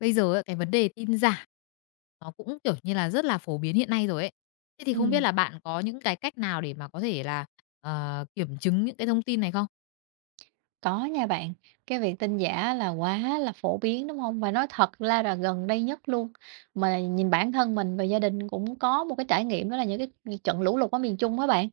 Bây giờ ấy, cái vấn đề tin giả nó cũng, kiểu như là, rất là phổ biến hiện nay rồi ấy. Thế thì Ừ. không biết là bạn có những cái cách nào để mà có thể là, kiểm chứng những cái thông tin này không? Có nha bạn, cái việc tin giả là quá là phổ biến, đúng không? Và nói thật la là gần đây nhất luôn, mà nhìn bản thân mình và gia đình cũng có một cái trải nghiệm đó là những cái trận lũ lụt ở miền Trung á bạn.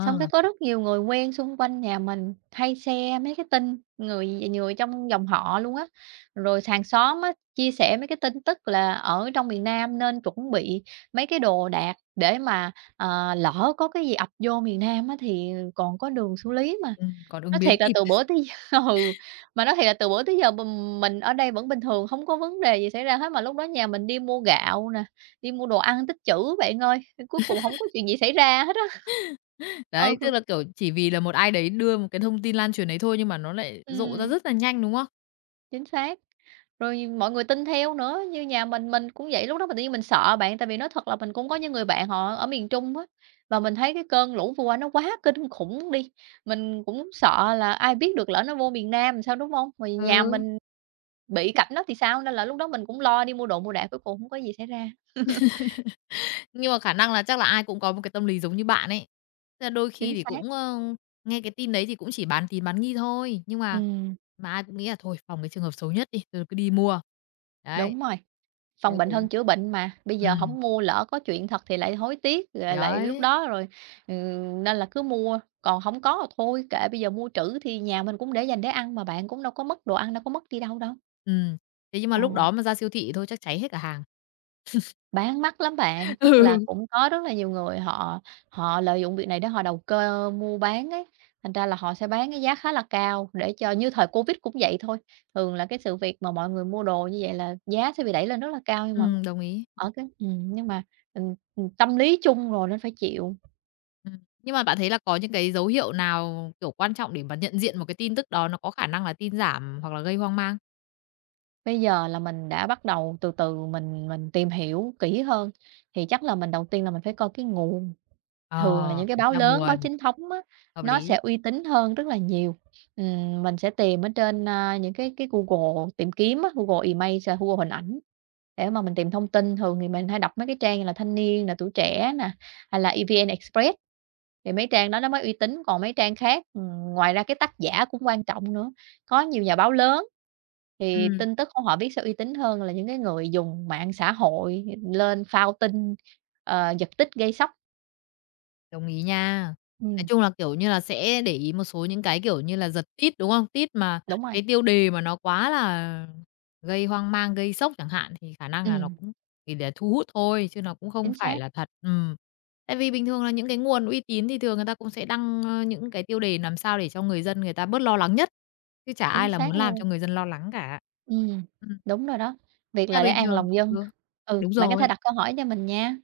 Xong cái có rất nhiều người quen xung quanh nhà mình hay share mấy cái tin, người người trong dòng họ luôn á, rồi hàng xóm á, chia sẻ mấy cái tin tức là ở trong miền Nam nên chuẩn bị mấy cái đồ đạc để mà, lỡ có cái gì ập vô miền Nam á thì còn có đường xử lý mà. Còn ứng Nói biến thiệt là kịp. từ bữa tới Ừ, mà nói thiệt là từ bữa tới giờ mình ở đây vẫn bình thường, không có vấn đề gì xảy ra hết, mà lúc đó nhà mình đi mua gạo nè, đi mua đồ ăn tích trữ bạn ơi, cuối cùng không có chuyện gì xảy ra hết á. Ừ, Đấy, tức là, kiểu, chỉ vì là một ai đấy đưa một cái thông tin lan truyền đấy thôi nhưng mà nó lại rộ ra ừm, rất là nhanh, đúng không? chính xác, rồi mọi người tin theo nữa, như nhà mình cũng vậy, lúc đó mình tự nhiên mình sợ bạn, tại vì nói thật là mình cũng có những người bạn họ ở miền Trung á, và mình thấy cái cơn lũ vừa qua nó quá kinh khủng đi, mình cũng sợ là ai biết được lỡ nó vô miền Nam làm sao, đúng không? Mà nhà Ừ. mình bị cảnh đó thì sao, nên là lúc đó mình cũng lo đi mua đồ mua đạc, cuối cùng không có gì xảy ra. Nhưng mà khả năng là chắc là ai cũng có một cái tâm lý giống như bạn ấy. Tức là đôi Chính khi thì xác. cũng, nghe cái tin đấy thì cũng chỉ bán tín bán nghi thôi, nhưng mà Ừm, ai cũng nghĩ là thôi phòng cái trường hợp xấu nhất đi, rồi cứ đi mua. Đấy. đúng rồi, Thế phòng bệnh cuối hơn chữa bệnh mà, bây ừ giờ không mua lỡ có chuyện thật thì lại hối tiếc, thì rồi lại lúc đấy, đó rồi, nên là cứ mua, còn không có thì thôi kệ, bây giờ mua trữ thì nhà mình cũng để dành để ăn mà bạn, cũng đâu có mất đồ ăn, đâu có mất đi đâu đâu. ừm, thế nhưng mà Ờ. lúc đó mà ra siêu thị thôi chắc cháy hết cả hàng. Bán mắc lắm bạn, tức là Ừ, cũng có rất là nhiều người họ họ lợi dụng việc này để họ đầu cơ mua bán ấy, thành ra là họ sẽ bán cái giá khá là cao để cho như thời Covid cũng vậy thôi. Thường là cái sự việc mà mọi người mua đồ như vậy là giá sẽ bị đẩy lên rất là cao, nhưng mà đồng ý. ở tâm lý chung rồi nên phải chịu. Nhưng mà bạn thấy là có những cái dấu hiệu nào, kiểu, quan trọng để mà nhận diện một cái tin tức đó nó có khả năng là tin giảm hoặc là gây hoang mang? Bây giờ là mình đã bắt đầu từ từ mình tìm hiểu kỹ hơn, thì chắc là mình đầu tiên là mình phải coi cái nguồn. Ờ, Thường là những cái kiểm báo tra lớn, báo nguồn, chính thống á, hợp nó sẽ lý. uy tín hơn rất là nhiều. Mình sẽ tìm ở trên, những cái Google tìm kiếm á, Google Image, à, Google hình ảnh để mà mình tìm thông tin. Thường thì mình hay đọc mấy cái trang như là Thanh Niên là Tuổi Trẻ nè, hay là EVN Express, thì mấy trang đó nó mới uy tín, còn mấy trang khác ngoài ra cái tác giả cũng quan trọng nữa. Có nhiều nhà báo lớn thì Ừ. tin tức của họ viết sẽ uy tín hơn là những cái người dùng mạng xã hội lên phao tin, giật tít gây sốc. Đồng ý nha. Nói Ừm. chung là, kiểu như là, sẽ để ý một số những cái, kiểu như là, giật tít, đúng không? Tít mà Đúng rồi, cái tiêu đề mà nó quá là gây hoang mang, gây sốc chẳng hạn, thì khả năng là nó ừm, cũng chỉ để thu hút thôi, chứ nó cũng không chính phải xác, là thật. Ừm. Tại vì bình thường là những cái nguồn uy tín thì thường người ta cũng sẽ đăng, những cái tiêu đề làm sao để cho người dân người ta bớt lo lắng nhất, chứ chả chính ai là xác muốn làm luôn, cho người dân lo lắng cả. ừm, Ừm, đúng rồi đó, việc thế là để bình an thường lòng dân. ừ, Ừ, đúng bạn có thể rồi. đặt câu hỏi cho mình nha,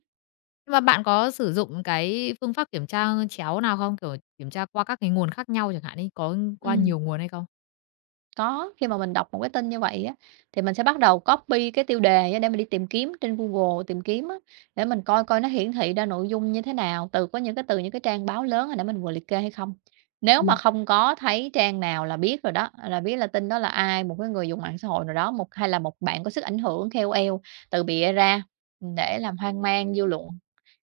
Và bạn có sử dụng cái phương pháp kiểm tra chéo nào không? Kiểu, kiểm tra qua các cái nguồn khác nhau chẳng hạn ấy, có qua ừm. nhiều nguồn hay không? Có, khi mà mình đọc một cái tin như vậy á, thì mình sẽ bắt đầu copy cái tiêu đề á để mình đi tìm kiếm trên Google tìm kiếm á, để mình coi coi nó hiển thị ra nội dung như thế nào, từ những cái trang báo lớn hồi nãy mình vừa liệt kê hay không. Nếu mà Ừm, không có thấy trang nào là biết rồi đó, là biết là tin đó là ai, một cái người dùng mạng xã hội nào đó, hay là một bạn có sức ảnh hưởng KOL từ bịa ra để làm hoang mang dư luận.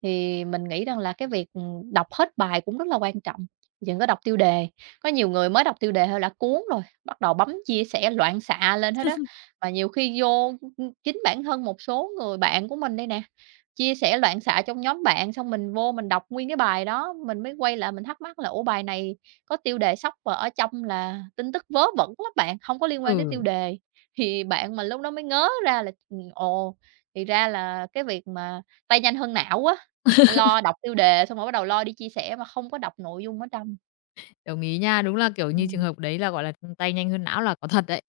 Thì mình nghĩ rằng là cái việc, đọc hết bài cũng rất là quan trọng, đừng có đọc tiêu đề. Có nhiều người mới đọc tiêu đề thôi là cuốn rồi, bắt đầu bấm chia sẻ loạn xạ lên hết đó. Mà nhiều khi vô, chính bản thân một số người bạn của mình đây nè, chia sẻ loạn xạ trong nhóm bạn, xong mình vô mình đọc nguyên cái bài đó, mình mới quay lại mình thắc mắc là "Ủa, bài này có tiêu đề sóc và ở trong là tin tức vớ vẩn lắm bạn, không có liên quan tới tiêu ừ, đề." Thì bạn mình lúc đó mới ngớ ra là, ồ, thì ra là cái việc mà tay nhanh hơn não á, lo đọc tiêu đề xong rồi bắt đầu lo đi chia sẻ mà không có đọc nội dung ở trong. đồng ý nha. Đúng là, kiểu như, trường Ừm, hợp đấy là, gọi là, tay nhanh hơn não là có thật đấy.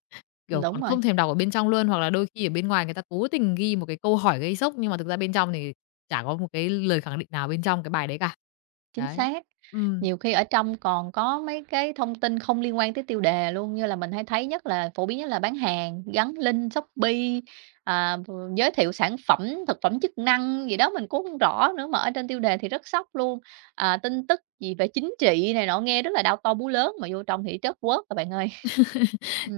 Kiểu, đúng còn rồi, không thèm đọc ở bên trong luôn, hoặc là đôi khi ở bên ngoài người ta cố tình ghi một cái câu hỏi gây sốc, nhưng mà thực ra bên trong thì chả có một cái lời khẳng định nào bên trong cái bài đấy cả. chính Đấy. xác. Ừm. Nhiều khi ở trong còn có mấy cái thông tin không liên quan tới tiêu đề luôn, như là mình hay thấy nhất là phổ biến nhất là bán hàng, gắn link Shopee, à, v giới thiệu sản phẩm, thực phẩm chức năng gì đó mình cũng hông rõ nữa, mà ở trên tiêu đề thì rất sốc luôn. À, tin tức gì về chính trị này nọ nghe rất là đau to búa lớn mà vô trong thì trớt quớt à bạn ơi.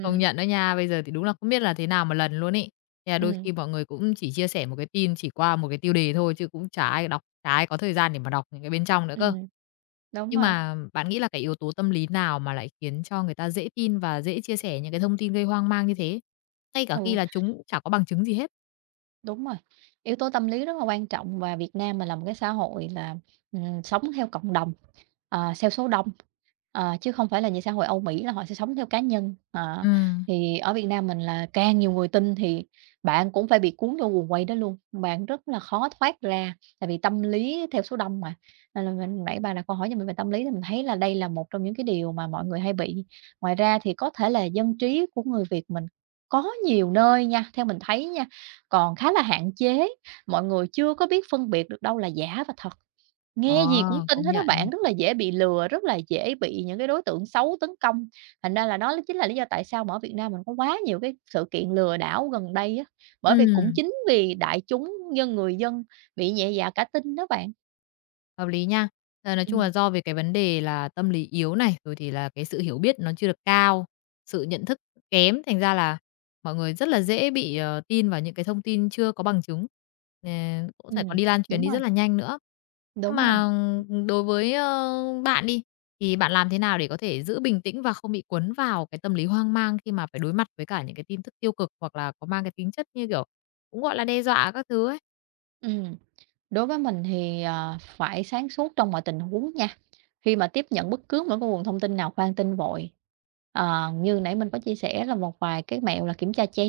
Công nhận đó nha, bây giờ thì đúng là không biết là thế nào một lần luôn ấy. Thế là đôi ừm, khi mọi người cũng chỉ chia sẻ một cái tin chỉ qua một cái tiêu đề thôi chứ cũng chả ai đọc, chả ai có thời gian để mà đọc những cái bên trong nữa cơ. ừm, đúng Nhưng rồi, mà bạn nghĩ là cái yếu tố tâm lý nào mà lại khiến cho người ta dễ tin và dễ chia sẻ những cái thông tin gây hoang mang như thế, ngay cả khi ừ. là chúng cũng chả có bằng chứng gì hết? Đúng rồi, yếu tố tâm lý rất là quan trọng và Việt Nam mình là một cái xã hội là, sống theo cộng đồng, theo số đông, chứ không phải là như xã hội Âu Mỹ là họ sẽ sống theo cá nhân. Ờ, Ừm. thì ở Việt Nam mình là càng nhiều người tin thì bạn cũng phải bị cuốn vô guồng quay đó luôn, bạn rất là khó thoát ra, tại vì tâm lý theo số đông mà. Nên là mình nãy bà đặt câu hỏi cho mình về tâm lý thì mình thấy là đây là một trong những cái điều mà mọi người hay bị. Ngoài ra thì có thể là dân trí của người Việt mình có nhiều nơi nha, theo mình thấy nha, còn khá là hạn chế, mọi người chưa có biết phân biệt được đâu là giả và thật, Ờ, nghe gì cũng tin công hết đó bạn, nhận. rất là dễ bị lừa, rất là dễ bị những cái đối tượng xấu tấn công. Thành ra là nó chính là lý do tại sao mà ở Việt Nam mình có quá nhiều cái sự kiện lừa đảo gần đây á, bởi vì cũng Ừm. chính vì đại chúng, người dân bị nhẹ dạ cả tin đó bạn. Hợp lý nha. Ờ, nói chung Ừm, là do về cái vấn đề là tâm lý yếu này, rồi thì là cái sự hiểu biết nó chưa được cao, sự nhận thức kém, thành ra là mọi người rất là dễ bị, tin vào những cái thông tin chưa có bằng chứng, ờ, cũng phải còn ừm, đi lan truyền đúng đi rồi, rất là nhanh nữa. Nhưng đúng rồi. mà đối với, bạn đi, thì bạn làm thế nào để có thể giữ bình tĩnh và không bị cuốn vào cái tâm lý hoang mang khi mà phải đối mặt với cả những cái tin tức tiêu cực, hoặc là có mang cái tính chất như kiểu, cũng, gọi là, đe dọa các thứ ấy? Ừm, đối với mình thì, phải sáng suốt trong mọi tình huống nha. Khi mà tiếp nhận bất cứ một cái nguồn thông tin nào, khoan tin vội. Ờ, như nãy mình có chia sẻ là một vài cái mẹo là kiểm tra chéo.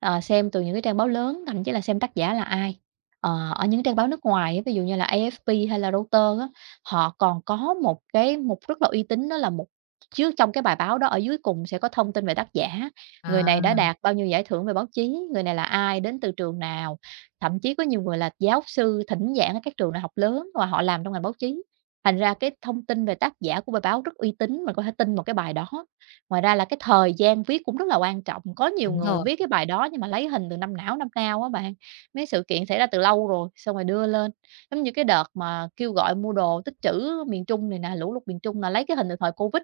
Ờ, xem từ những cái trang báo lớn, thậm chí là xem tác giả là ai. Ờ, ở những trang báo nước ngoài á, ví dụ như là AFP hay là Reuters á, họ còn có một cái mục rất là uy tín đó là một chứ trong cái bài báo đó ở dưới cùng sẽ có thông tin về tác giả, người này đã À, đạt bao nhiêu giải thưởng về báo chí, người này là ai, đến từ trường nào, thậm chí có nhiều người là giáo sư thỉnh giảng ở các trường đại học lớn và họ làm trong ngành báo chí. Thành ra cái thông tin về tác giả của bài báo rất uy tín, mình có thể tin một cái bài đó. Ngoài ra là cái thời gian viết cũng rất là quan trọng, có nhiều đúng người rồi. viết cái bài đó nhưng mà lấy hình từ năm nào á bạn, mấy sự kiện xảy ra từ lâu rồi, xong rồi đưa lên. Giống như cái đợt mà kêu gọi mua đồ tích trữ miền Trung này nè, lũ lụt miền Trung là lấy cái hình từ thời Covid,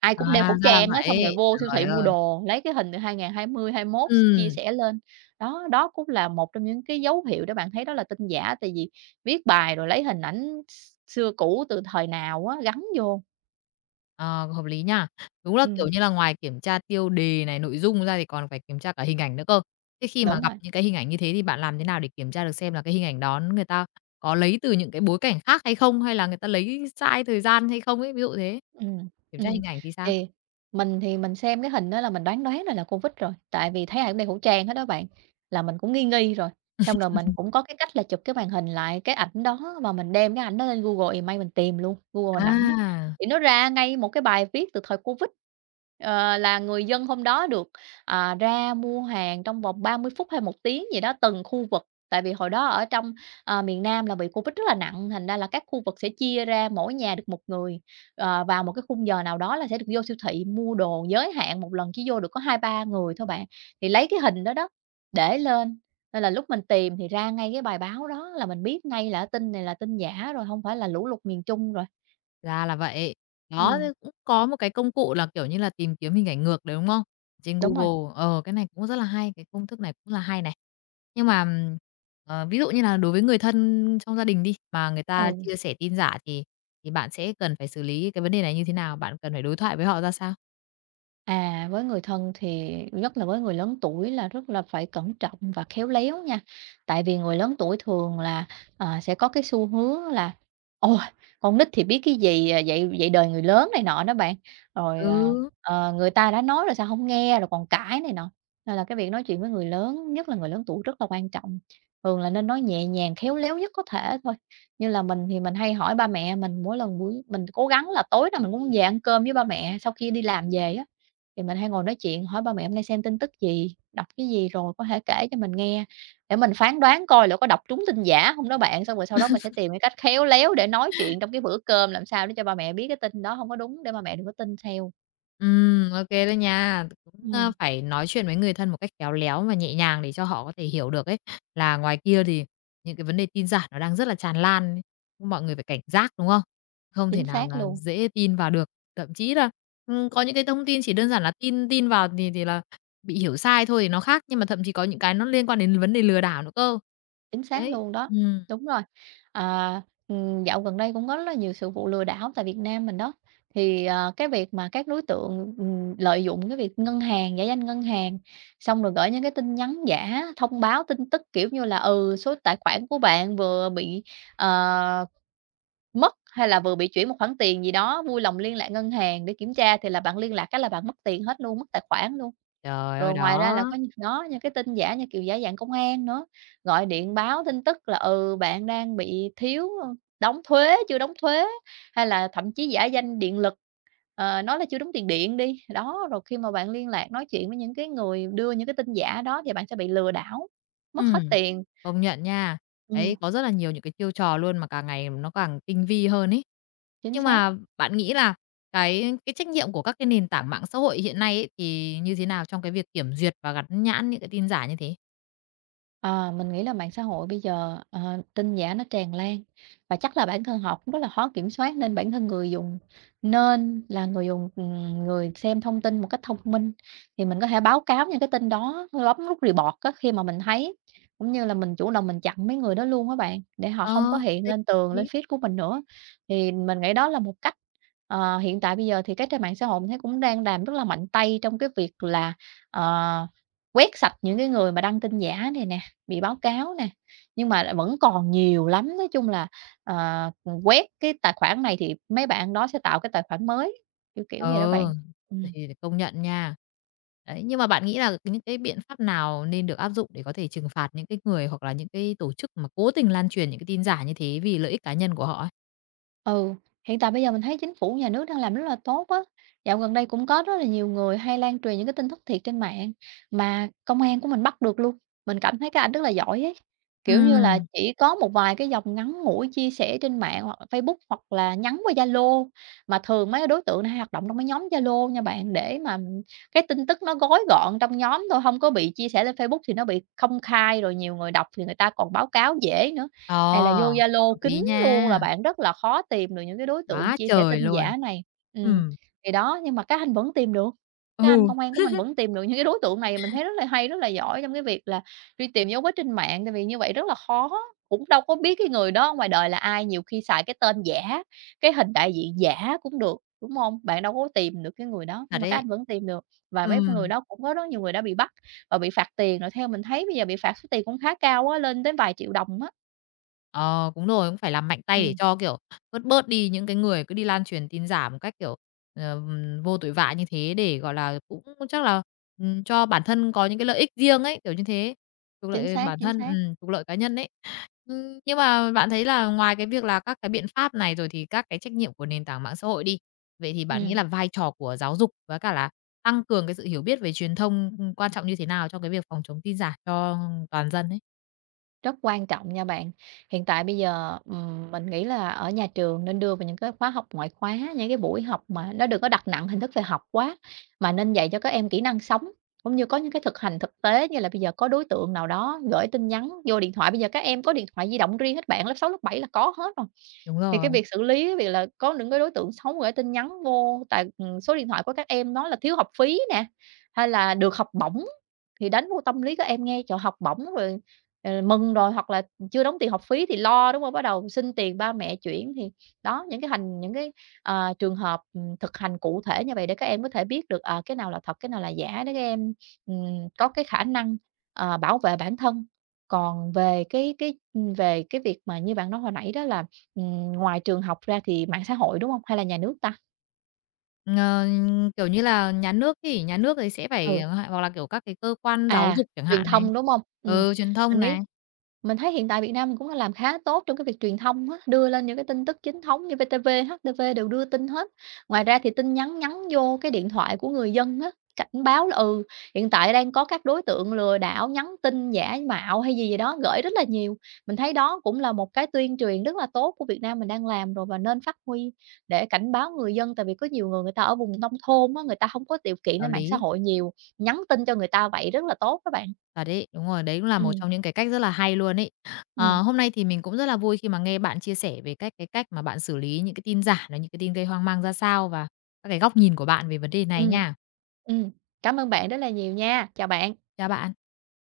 ai À, cũng đeo khẩu ra là trang á, xong rồi vậy. vô siêu Trời thị mua ơi! đồ, lấy cái hình từ 2020, 2021 chia Ừm, sẻ lên. Đó, đó cũng là một trong những cái dấu hiệu để bạn thấy đó là tin giả, tại vì viết bài rồi lấy hình ảnh xưa cũ từ thời nào á, gắn vô. ờ, hợp lý nha. Đúng là, kiểu Ừm, như là, ngoài kiểm tra tiêu đề này, nội dung ra thì còn phải kiểm tra cả hình ảnh nữa cơ. Thế khi mà đúng gặp rồi. những cái hình ảnh như thế thì bạn làm thế nào để kiểm tra được xem là cái hình ảnh đó người ta có lấy từ những cái bối cảnh khác hay không? Hay là người ta lấy sai thời gian hay không ấy? Ví dụ thế. Ừ, Kiểm tra ừm, hình ảnh thì sao? thì thì mình xem cái hình đó là mình đoán đoán ra là Covid rồi, tại vì thấy ai cũng đeo khẩu trang hết đó bạn, là mình cũng nghi nghi rồi. Xong rồi mình cũng có cái cách là chụp cái màn hình lại cái ảnh đó và mình đem cái ảnh đó lên Google Image mình tìm luôn, Google hình ảnh đó À, thì nó ra ngay một cái bài viết từ thời Covid, là người dân hôm đó được, ra mua hàng trong vòng 30 phút hay một tiếng gì đó từng khu vực. Tại vì hồi đó ở trong, miền Nam là bị Covid rất là nặng, thành ra là các khu vực sẽ chia ra mỗi nhà được một người. Vào một cái khung giờ nào đó là sẽ được vô siêu thị mua đồ giới hạn, một lần chỉ vô được có hai ba người thôi bạn. Thì lấy cái hình đó đó, để lên, nên là lúc mình tìm thì ra ngay cái bài báo đó là mình biết ngay là tin này là tin giả rồi, không phải là lũ lụt miền Trung rồi. ra là vậy. Đó, Ừm, thế cũng có một cái công cụ là, kiểu như là, tìm kiếm hình ảnh ngược đấy, đúng không? Trên đúng rồi. Google. Ờ, cái này cũng rất là hay, cái công thức này cũng là hay này. Nhưng mà, ví dụ như là đối với người thân trong gia đình đi, mà người ta Ừ. chia sẻ tin giả thì bạn sẽ cần phải xử lý cái vấn đề này như thế nào? Bạn cần phải đối thoại với họ ra sao? À, với người thân thì nhất là với người lớn tuổi là rất là phải cẩn trọng và khéo léo nha. Tại vì người lớn tuổi thường là, sẽ có cái xu hướng là "Ôi, con nít thì biết cái gì, à, dạy dạy đời người lớn" này nọ đó bạn. Rồi, Ừ. ờ, Người ta đã nói rồi sao không nghe, rồi còn cãi này nọ. Nên là cái việc nói chuyện với người lớn, nhất là người lớn tuổi rất là quan trọng. Thường là nên nói nhẹ nhàng, khéo léo nhất có thể thôi. Như là mình thì mình hay hỏi ba mẹ mình mỗi lần buổi mình cố gắng là tối nào mình cũng về ăn cơm với ba mẹ sau khi đi làm về á. Thì mình hay ngồi nói chuyện hỏi ba mẹ hôm nay xem tin tức gì, đọc cái gì rồi có thể kể cho mình nghe, để mình phán đoán coi là có đọc trúng tin giả không đó bạn. Xong rồi sau đó mình sẽ tìm cái cách khéo léo để nói chuyện trong cái bữa cơm làm sao để cho ba mẹ biết cái tin đó không có đúng để ba mẹ đừng có tin theo. Ô đó nha. Cũng, Ừm, phải nói chuyện với người thân một cách khéo léo và nhẹ nhàng để cho họ có thể hiểu được ấy, là ngoài kia thì những cái vấn đề tin giả nó đang rất là tràn lan ấy, mọi người phải cảnh giác, đúng không? Không thể chính nào xác mà luôn. dễ tin vào được. Thậm chí là, có những cái thông tin chỉ đơn giản là tin tin vào thì là bị hiểu sai thôi thì nó khác, nhưng mà thậm chí có những cái nó liên quan đến vấn đề lừa đảo nữa cơ. Chính xác Đấy, luôn đó, ừm, đúng rồi. À, dạo gần đây cũng có rất là nhiều sự vụ lừa đảo tại Việt Nam mình đó, cái việc mà các đối tượng, lợi dụng cái việc ngân hàng, giả danh ngân hàng, xong rồi gửi những cái tin nhắn giả thông báo tin tức, kiểu như là, ừ, số tài khoản của bạn vừa bị, ờ, mất hay là vừa bị chuyển một khoản tiền gì đó, vui lòng liên lạc ngân hàng để kiểm tra, thì là bạn liên lạc cái là bạn mất tiền hết luôn, mất tài khoản luôn. trời ơi, Rồi đó. ngoài ra là có những đó, những cái tin giả như kiểu giả dạng công an nữa, gọi điện báo tin tức là, ừ, bạn đang bị thiếu, đóng thuế, chưa đóng thuế, hay là thậm chí giả danh điện lực, nói là chưa đóng tiền điện đi. Đó, rồi khi mà bạn liên lạc nói chuyện với những cái người đưa những cái tin giả đó thì bạn sẽ bị lừa đảo, mất hết Ừm, tiền. công nhận nha. Ừm, Đấy, có rất là nhiều những cái chiêu trò luôn mà càng ngày nó càng tinh vi hơn ấy. chính Nhưng xác. mà bạn nghĩ là cái trách nhiệm của các cái nền tảng mạng xã hội hiện nay ấy, thì như thế nào trong cái việc kiểm duyệt và gắn nhãn những cái tin giả như thế? Ờ, mình nghĩ là mạng xã hội bây giờ, tin giả nó tràn lan và chắc là bản thân họ cũng rất là khó kiểm soát nên bản thân người dùng nên là người dùng, người xem thông tin một cách thông minh. Thì mình có thể báo cáo những cái tin đó, bấm nút report á khi mà mình thấy, cũng như là mình chủ động mình chặn mấy người đó luôn các bạn, để họ Ờ, không có hiện đấy, lên tường, lên đấy. feed của mình nữa. Thì mình nghĩ đó là một cách. Ờ, hiện tại bây giờ thì các trang mạng xã hội mình thấy cũng đang làm rất là mạnh tay trong cái việc là, ờ, quét sạch những cái người mà đăng tin giả này nè bị báo cáo nè, nhưng mà lại vẫn còn nhiều lắm. Nói chung là, ờ, quét cái tài khoản này thì mấy bạn đó sẽ tạo cái tài khoản mới, kiểu vậy đó bạn. Ờ, Ừm. thì công nhận nha. Đấy, nhưng mà bạn nghĩ là những cái biện pháp nào nên được áp dụng để có thể trừng phạt những cái người hoặc là những cái tổ chức mà cố tình lan truyền những cái tin giả như thế vì lợi ích cá nhân của họ ấy? Ừ, hiện tại bây giờ mình thấy chính phủ, nhà nước đang làm rất là tốt á. Dạo gần đây cũng có rất là nhiều người hay lan truyền những cái tin thất thiệt trên mạng mà công an của mình bắt được luôn. Mình cảm thấy các anh rất là giỏi ấy. Kiểu như là, Ừm, chỉ có một vài cái dòng ngắn ngủi chia sẻ trên mạng hoặc là Facebook hoặc là nhắn qua Zalo, mà thường mấy cái đối tượng này hay hoạt động trong mấy nhóm Zalo nha bạn, để mà cái tin tức nó gói gọn trong nhóm thôi, không có bị chia sẻ lên Facebook thì nó bị công khai, rồi nhiều người đọc thì người ta còn báo cáo dễ nữa. ờ, Này là vô Zalo hợp lý kín nha. luôn là bạn rất là khó tìm được những cái đối tượng Quá chia sẻ trời tin luôn! giả này. Ừm, Ừm, thì đó, nhưng mà các anh vẫn tìm được, các anh ừ, công an của mình vẫn tìm được những cái đối tượng này, mình thấy rất là hay, rất là giỏi trong cái việc là truy tìm dấu vết trên mạng, tại vì như vậy rất là khó, cũng đâu có biết cái người đó ngoài đời là ai, nhiều khi xài cái tên giả, cái hình đại diện giả cũng được, đúng không? Bạn đâu có tìm được cái người đó, thật nhưng mà các đấy. anh vẫn tìm được và mấy người Ừm. đó cũng có rất nhiều người đã bị bắt và bị phạt tiền, rồi theo mình thấy bây giờ bị phạt số tiền cũng khá cao á, lên tới vài triệu đồng á. Ờ, đúng rồi, cũng phải làm mạnh tay để Ừm. cho, kiểu, bớt bớt đi những cái người cứ đi lan truyền tin giả một cách, kiểu, vô tội vạ như thế để, gọi là, cũng chắc là, cho bản thân có những cái lợi ích riêng ấy, kiểu như thế, trục Chính lợi xác, bản chính thân, xác. Trục lợi cá nhân ấy. Nhưng mà bạn thấy là ngoài cái việc là các cái biện pháp này rồi thì các cái trách nhiệm của nền tảng mạng xã hội đi, vậy thì bạn nghĩ Ừm, là vai trò của giáo dục với cả là tăng cường cái sự hiểu biết về truyền thông, quan trọng như thế nào trong cái việc phòng chống tin giả cho toàn dân ấy? rất quan trọng nha bạn. Hiện tại bây giờ, mình nghĩ là ở nhà trường nên đưa vào những cái khóa học ngoại khóa, những cái buổi học mà nó đừng có đặt nặng hình thức về học quá, mà nên dạy cho các em kỹ năng sống, cũng như có những cái thực hành thực tế như là bây giờ có đối tượng nào đó gửi tin nhắn vô điện thoại, bây giờ các em có điện thoại di động riêng hết bạn, lớp 6 lớp 7 là có hết rồi. Đúng Thì rồi. cái việc xử lý cái việc là có những cái đối tượng xấu gửi tin nhắn vô tại, số điện thoại của các em nói là thiếu học phí nè, hay là được học bổng, thì đánh vô tâm lý các em nghe, trời, học bổng rồi, mừng rồi, hoặc là chưa đóng tiền học phí thì lo, đúng không? Bắt đầu xin tiền ba mẹ chuyển thì đó, những cái hành những cái, trường hợp, thực hành cụ thể như vậy để các em có thể biết được, à, cái nào là thật, cái nào là giả để các em, có cái khả năng, bảo vệ bản thân. Còn về về cái việc mà như bạn nói hồi nãy đó là ừm, ngoài trường học ra thì mạng xã hội, đúng hông? Hay là nhà nước ta? Ờ, kiểu như là, nhà nước thì sẽ phải Ừ. hoặc hoặc là, kiểu, các cái cơ quan giáo À, dục chẳng truyền hạn này, thông, đúng hông? Ừ, truyền mình thông nghĩ này, mình thấy hiện tại Việt Nam mình cũng đã làm khá tốt trong cái việc truyền thông á, đưa lên những cái tin tức chính thống như VTV, HTV đều đưa tin hết. Ngoài ra thì tin nhắn nhắn vô cái điện thoại của người dân á, cảnh báo là, ừ, hiện tại đang có các đối tượng lừa đảo nhắn tin giả mạo hay gì gì đó gửi rất là nhiều. Mình thấy đó cũng là một cái tuyên truyền rất là tốt của Việt Nam mình đang làm rồi và nên phát huy để cảnh báo người dân, tại vì có nhiều người người ta ở vùng nông thôn á, người ta hông có điều kiện hợp lên mạng xã lý, hội nhiều. Nhắn tin cho người ta vậy rất là tốt các bạn. thật đấy, đúng rồi, đấy cũng là một Ừm, trong những cái cách rất là hay luôn ấy. Ừm, Ờ, hôm nay thì mình cũng rất là vui khi mà nghe bạn chia sẻ về cái cách mà bạn xử lý những cái tin giả, là những cái tin gây hoang mang ra sao và các cái góc nhìn của bạn về vấn đề này ừm, nha. ừm. Cảm ơn bạn rất là nhiều nha. Chào bạn. Chào bạn.